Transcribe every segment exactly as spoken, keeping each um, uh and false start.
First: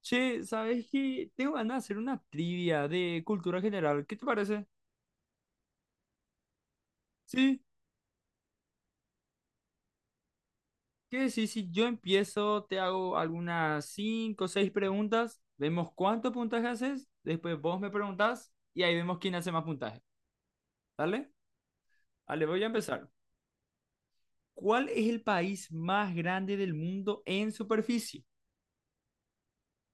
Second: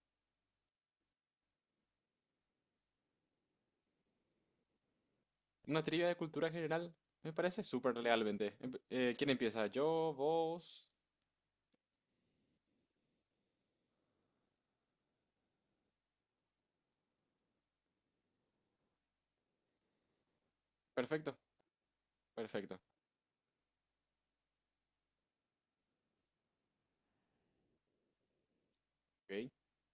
Che, ¿sabes qué? Tengo ganas de hacer una trivia de cultura general. ¿Qué te parece? Una trivia de cultura general me Sí, parece súper lealmente. Empe- eh, ¿quién empieza? Yo, vos. ¿qué decís? Si yo empiezo, te hago algunas cinco o seis preguntas, vemos cuánto puntaje haces, después vos me preguntás y ahí vemos quién hace más puntaje. ¿Dale? Perfecto, Vale, voy a perfecto. empezar. ¿Cuál es el país más grande del mundo en superficie? Ok.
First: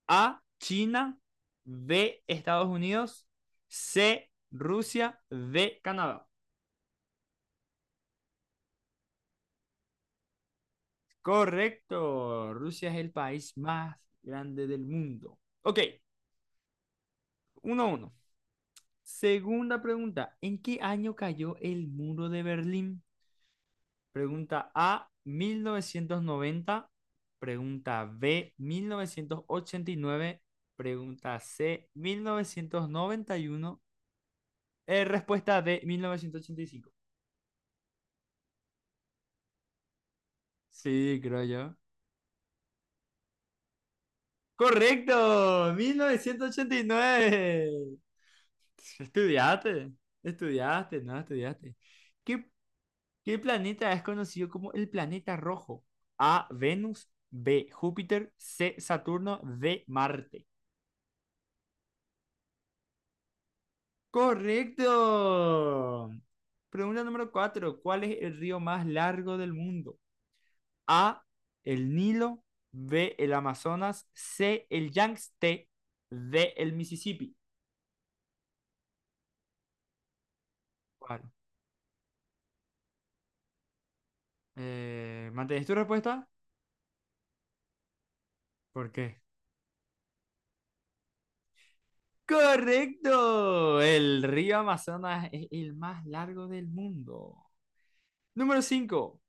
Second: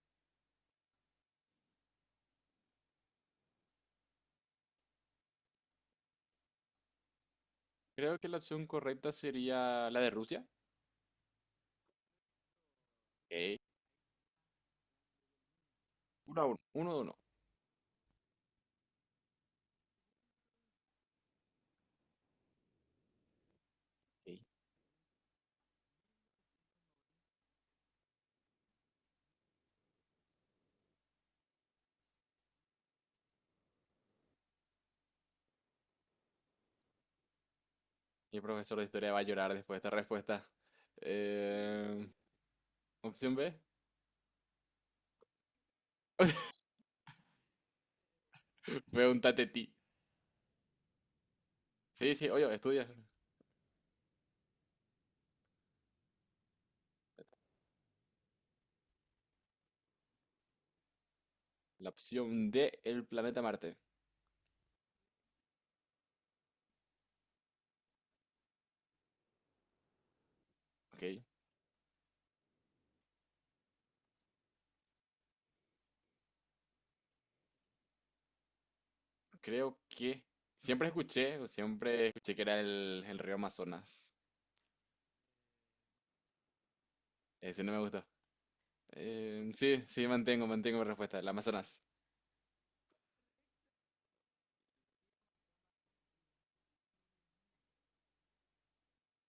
A, China, B, Estados Unidos, C, Rusia, D, Canadá. Creo que la opción correcta sería la de Rusia. Correcto. Rusia es el país Ok. más grande del mundo. Ok, Uno a uno. Uno de uno. uno a uno. Segunda pregunta. ¿En qué año cayó el muro de Berlín? Ok. Pregunta A, mil novecientos noventa. Pregunta B, mil novecientos ochenta y nueve. Pregunta C, mil novecientos noventa y uno. Eh, respuesta D, mil novecientos ochenta y cinco. Mi profesor de historia va a llorar después de esta respuesta. Sí, creo yo. Eh, Opción B. Correcto, mil novecientos ochenta y nueve. Pregúntate a ti. Estudiaste, estudiaste, no, estudiaste. Sí, sí, ¿Qué, oye, estudia. qué planeta es conocido como el planeta rojo? A, Venus, B, Júpiter, C, Saturno, D, Marte. La opción D, el planeta Marte. Correcto. Pregunta número cuatro. ¿Cuál es el río más largo del mundo? Ok. A, el Nilo, B, el Amazonas, C, el Yangtze, D, el Mississippi. Creo que siempre ¿Cuál? escuché, o siempre escuché que era el, el río Amazonas. Eh, ¿mantienes tu respuesta? Ese no me gustó. ¿Por qué? Eh, sí, sí, mantengo, mantengo mi respuesta. El Amazonas. Correcto. El río Amazonas es el más largo del mundo. Número cinco.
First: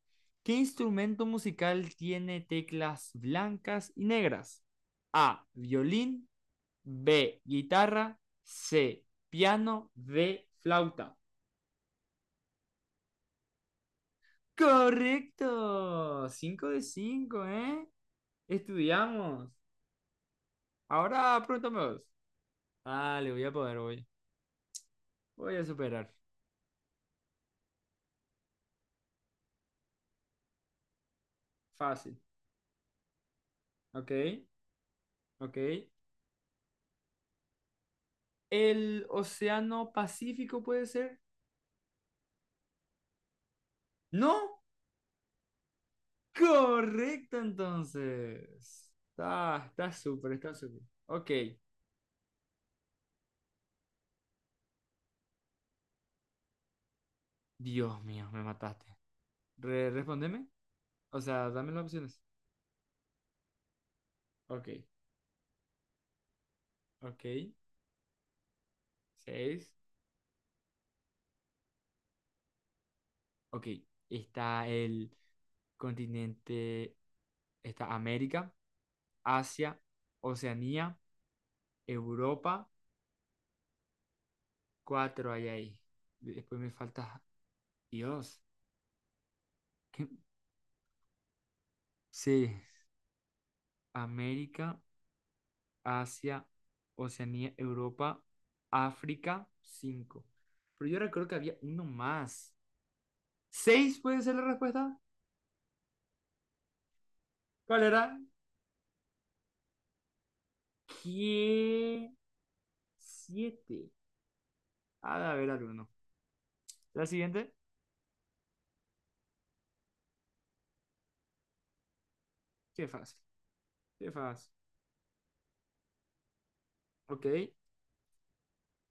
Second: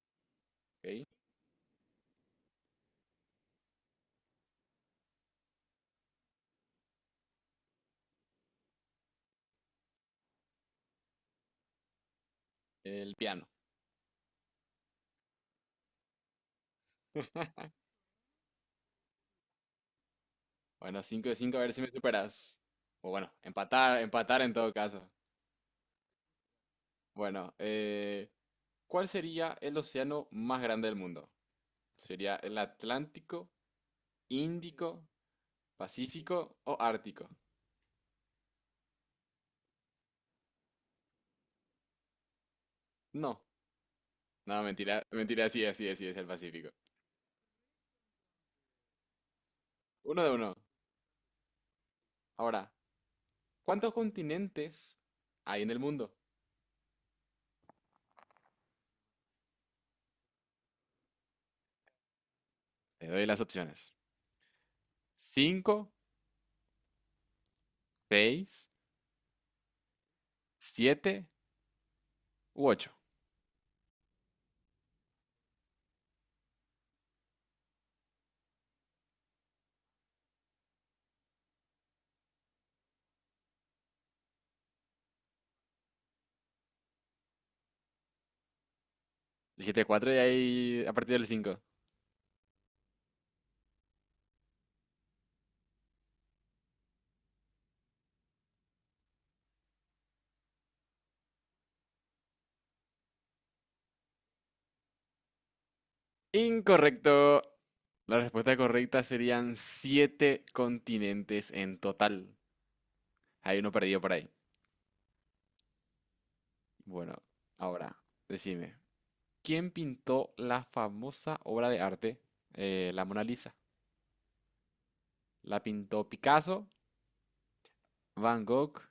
¿Qué ¿Ok? instrumento musical tiene teclas blancas y negras? A. Violín. B. Guitarra. C. Piano. D. Flauta. El piano. Correcto. Cinco de cinco, ¿eh? Estudiamos. Bueno, cinco de Ahora cinco a ver pregúntame si me vos. superas. O Ah, le bueno, voy a poder empatar, hoy. empatar en todo caso. Voy a superar. Bueno, eh, ¿cuál sería el océano más grande del mundo? Fácil. ¿Sería el Atlántico, Ok, Índico, ok. Pacífico o Ártico? El Océano Pacífico puede ser. No, No, no, mentira, mentira, sí, así es, sí es el Pacífico. correcto entonces. Está, está Uno de súper, está uno. súper. Ok. Ahora, ¿cuántos continentes hay en el mundo? Dios mío, me mataste. Re- respóndeme. O sea, dame las opciones. Te doy las opciones. Ok, Cinco, ok. seis, Seis. siete, u ocho. Ok. Está el continente, está América, Asia, Oceanía, Europa. Cuatro hay ahí. Después me falta... Dios. Dijiste ¿Qué? cuatro y ahí a partir del cinco. Sí. América. Asia, Oceanía, Europa, África, cinco. Pero yo recuerdo que había uno más. ¿Seis puede ser la respuesta? Incorrecto. ¿Cuál era? La respuesta correcta serían siete continentes en ¿Qué? total. Hay uno Siete. perdido por ahí. Ha de haber alguno. ¿La Bueno, siguiente? ahora, decime. ¿Quién pintó la famosa obra de arte, Qué eh, la fácil. Mona Lisa? Qué fácil. ¿La pintó Picasso, Ok, Van Gogh,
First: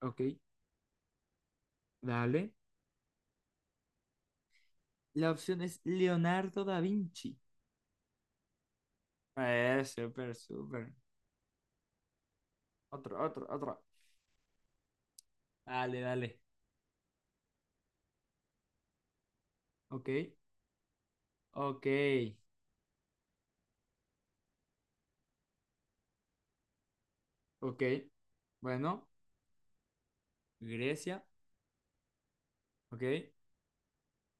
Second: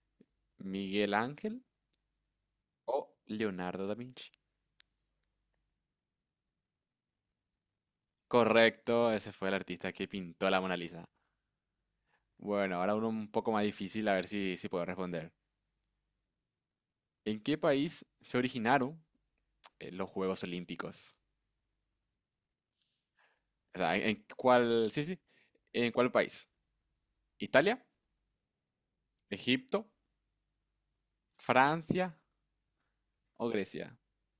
ok, Miguel Ángel dale. o Leonardo da Vinci? La opción es Leonardo da Vinci. Correcto, ese fue el Eh, artista que súper, pintó la Mona súper. Lisa. Bueno, ahora uno Otro, un otro, poco más otro. difícil, a ver si, si puedo responder. Dale, dale. ¿En qué país se originaron eh, Ok, los Juegos Olímpicos? ok, O sea, ¿en en cuál, sí, sí, en cuál país? ok. ¿Italia, Bueno, Egipto, Grecia, Francia ok. o Grecia?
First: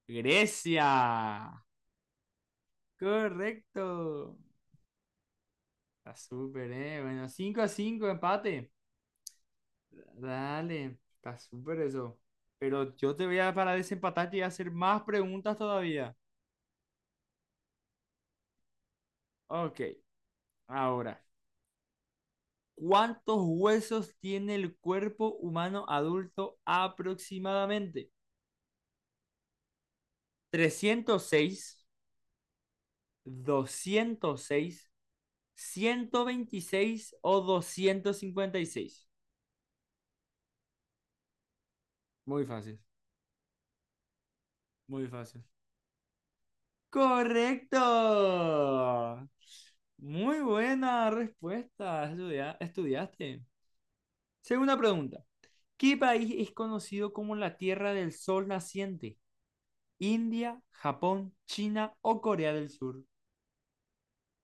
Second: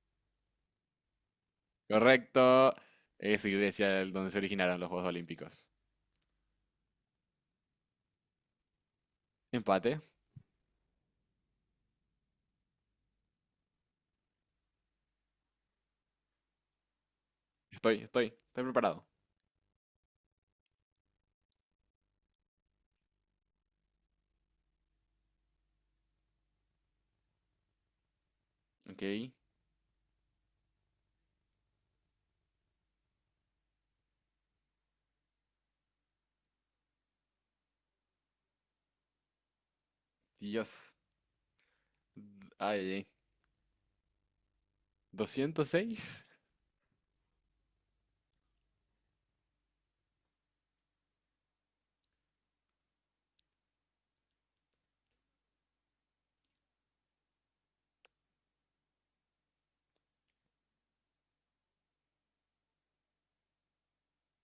Grecia. Correcto, es Correcto. Grecia el donde se originaron los Juegos Olímpicos. Está súper, ¿eh? Bueno, cinco a cinco, empate. Empate, Dale, está súper eso. Pero yo te voy a, para desempatar, y hacer más preguntas todavía. estoy, estoy, estoy preparado. Ok, ahora. ¿Cuántos huesos tiene el cuerpo humano adulto aproximadamente? Ok, Trescientos seis, doscientos seis, ciento veintiséis o doscientos cincuenta y seis. Dios, Muy d- fácil, ay, ay. muy fácil. Doscientos seis. Correcto. Muy buena respuesta. Estudia- estudiaste. Segunda pregunta. ¿Qué país es conocido como la Tierra del Sol Naciente? ¿India, Japón, China o Corea del Sur?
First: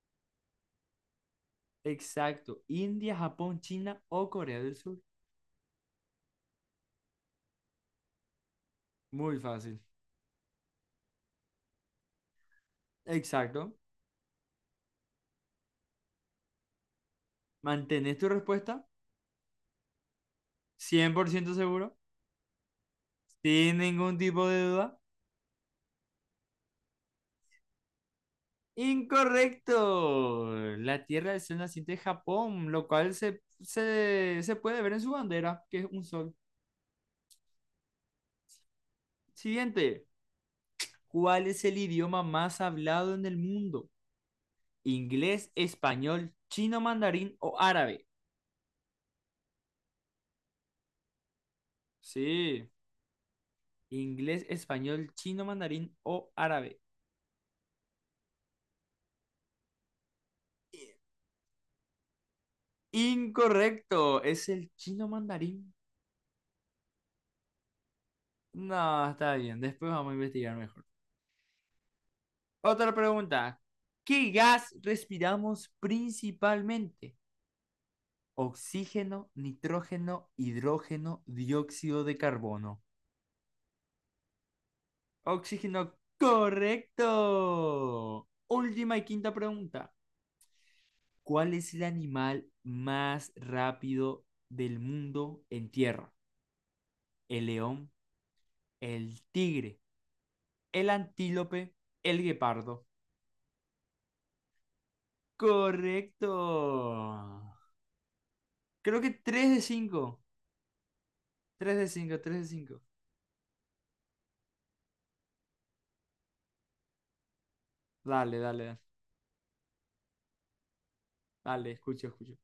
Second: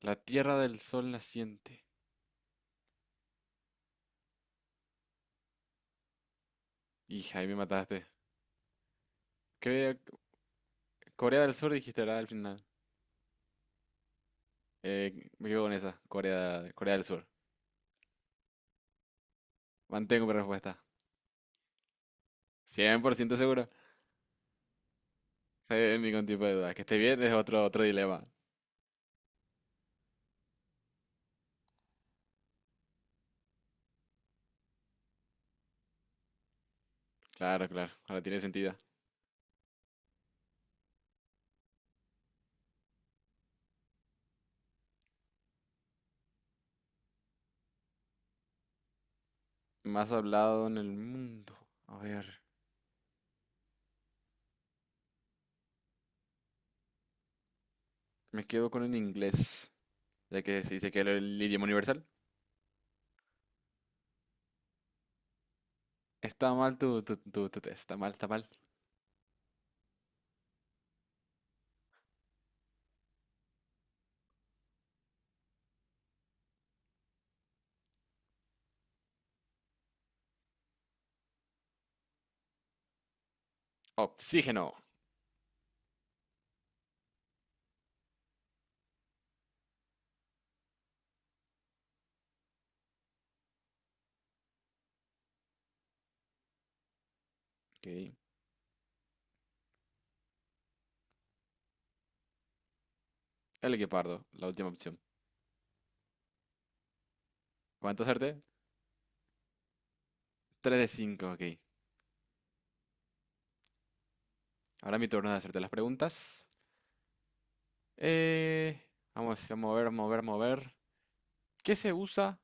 La Tierra del Sol naciente. Exacto. India, Japón, China o Corea del Sur. Hija, ahí me mataste. Muy fácil. Creo, Corea del Sur dijiste, ¿verdad? Al final. Exacto. Eh, me quedo con esa, Corea, Corea del Sur. ¿Mantenés tu respuesta? Mantengo mi respuesta. Cien por ciento seguro. Cien por ciento seguro. Sin ningún tipo de duda. Sin ningún tipo de duda. Que esté bien es otro, otro dilema. Incorrecto. La Tierra es el naciente de Japón, lo cual se, se, se puede ver en su bandera, que es un sol. Claro, claro. Ahora tiene sentido. Siguiente. ¿Cuál es el idioma más hablado en el mundo? ¿Inglés, español, chino, mandarín o árabe? Más hablado en el mundo. A ver. Sí. Inglés, español, chino, mandarín o árabe. Me quedo con el inglés. Ya que se dice que es el idioma universal. Incorrecto. Es el chino mandarín. Está mal tu, tu, tu, tu test. Está mal, está mal. No, está bien. Después vamos a investigar mejor. Otra pregunta. ¿Qué gas respiramos principalmente? Oxígeno, nitrógeno, hidrógeno, dióxido de carbono. Oxígeno. Oxígeno, correcto. Última y quinta pregunta. ¿Cuál es el animal más rápido del mundo en tierra? El león, Ok. el tigre, el antílope, el guepardo. El equipardo. La última opción. Correcto. ¿Cuánto acerté? Creo que tres de cinco, Tres de cinco. Ok. tres de cinco, tres de cinco. Ahora mi turno de hacerte las preguntas. Dale, dale, dale, Eh, Vamos, vamos a mover, mover, mover. dale, ¿Qué se escucho, escucho. usa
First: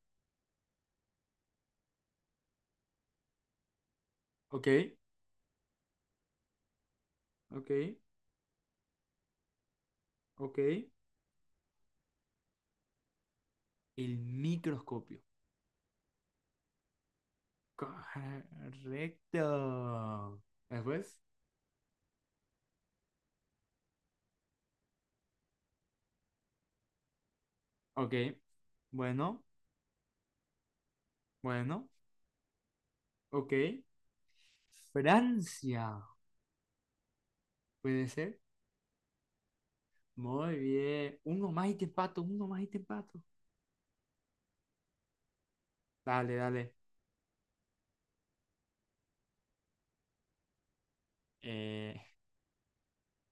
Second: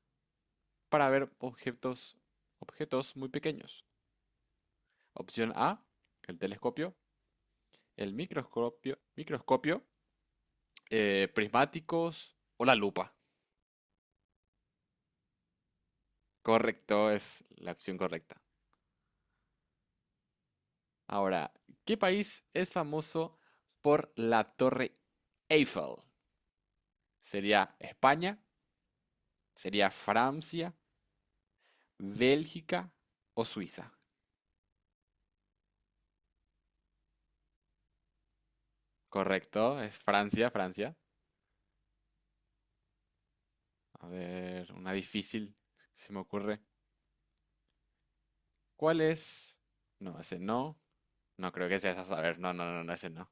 para ver objetos, objetos muy pequeños? Ok, Opción A, el telescopio, ok, el microscopio, microscopio ok. eh, prismáticos o la lupa. El microscopio. Correcto, es la opción correcta. Correcto. Después, Ahora, ¿qué país es famoso por la Torre Eiffel? ¿Sería ok. España? Bueno, ¿Sería Francia? bueno, ¿Bélgica o ok. Suiza? Francia, puede ser. Correcto, es Francia, Muy Francia. bien. Uno más y te empato, uno más y te empato. A ver, una difícil, se me Dale, ocurre. dale. ¿Cuál es? No, ese no. No creo que sea Eh, esa. A ver, no, no, no, no, ese no.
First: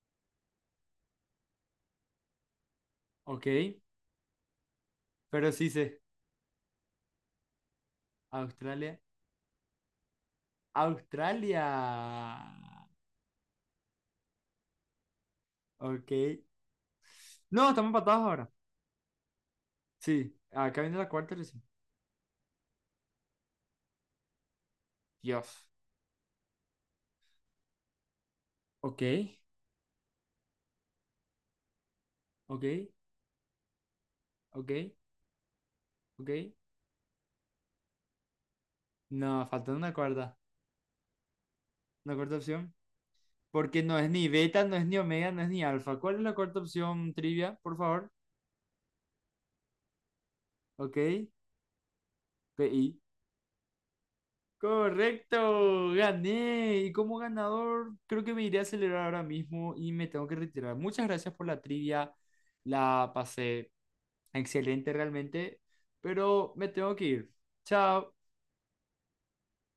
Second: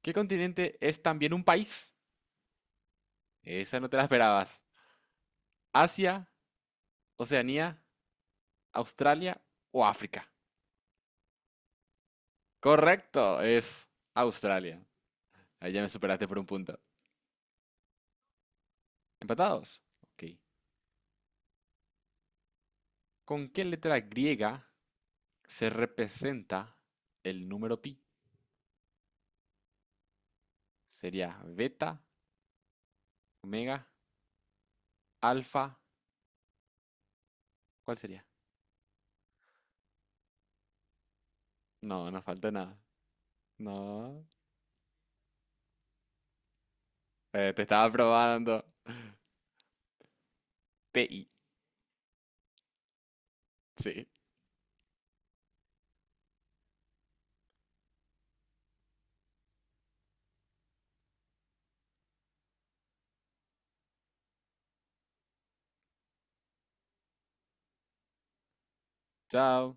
¿Qué continente es también un país? ok, Esa no te la esperabas. pero sí sé. ¿Asia, Oceanía, Australia, Australia o África? Australia. Correcto, es Australia. Ahí ya me Ok. superaste por un punto. No, estamos empatados ahora. ¿Empatados? Ok. Sí, acá viene la cuarta. ¿Con qué letra griega Dios. se representa el número pi? Ok, ¿Sería beta, ok, omega, ok, alfa? ok. ¿Cuál sería? No, falta una cuarta. No, Una no cuarta falta opción. nada. Porque no es No. ni beta, no es ni omega, no es ni alfa. ¿Cuál es la cuarta opción, Eh, trivia, Te por estaba favor? probando. Ok, P I. PI. Sí. Correcto, gané. Y como ganador, creo que me iré a celebrar ahora mismo y me tengo que retirar. Muchas gracias por la trivia. La pasé excelente realmente, pero me tengo que ir. Chao. Chao.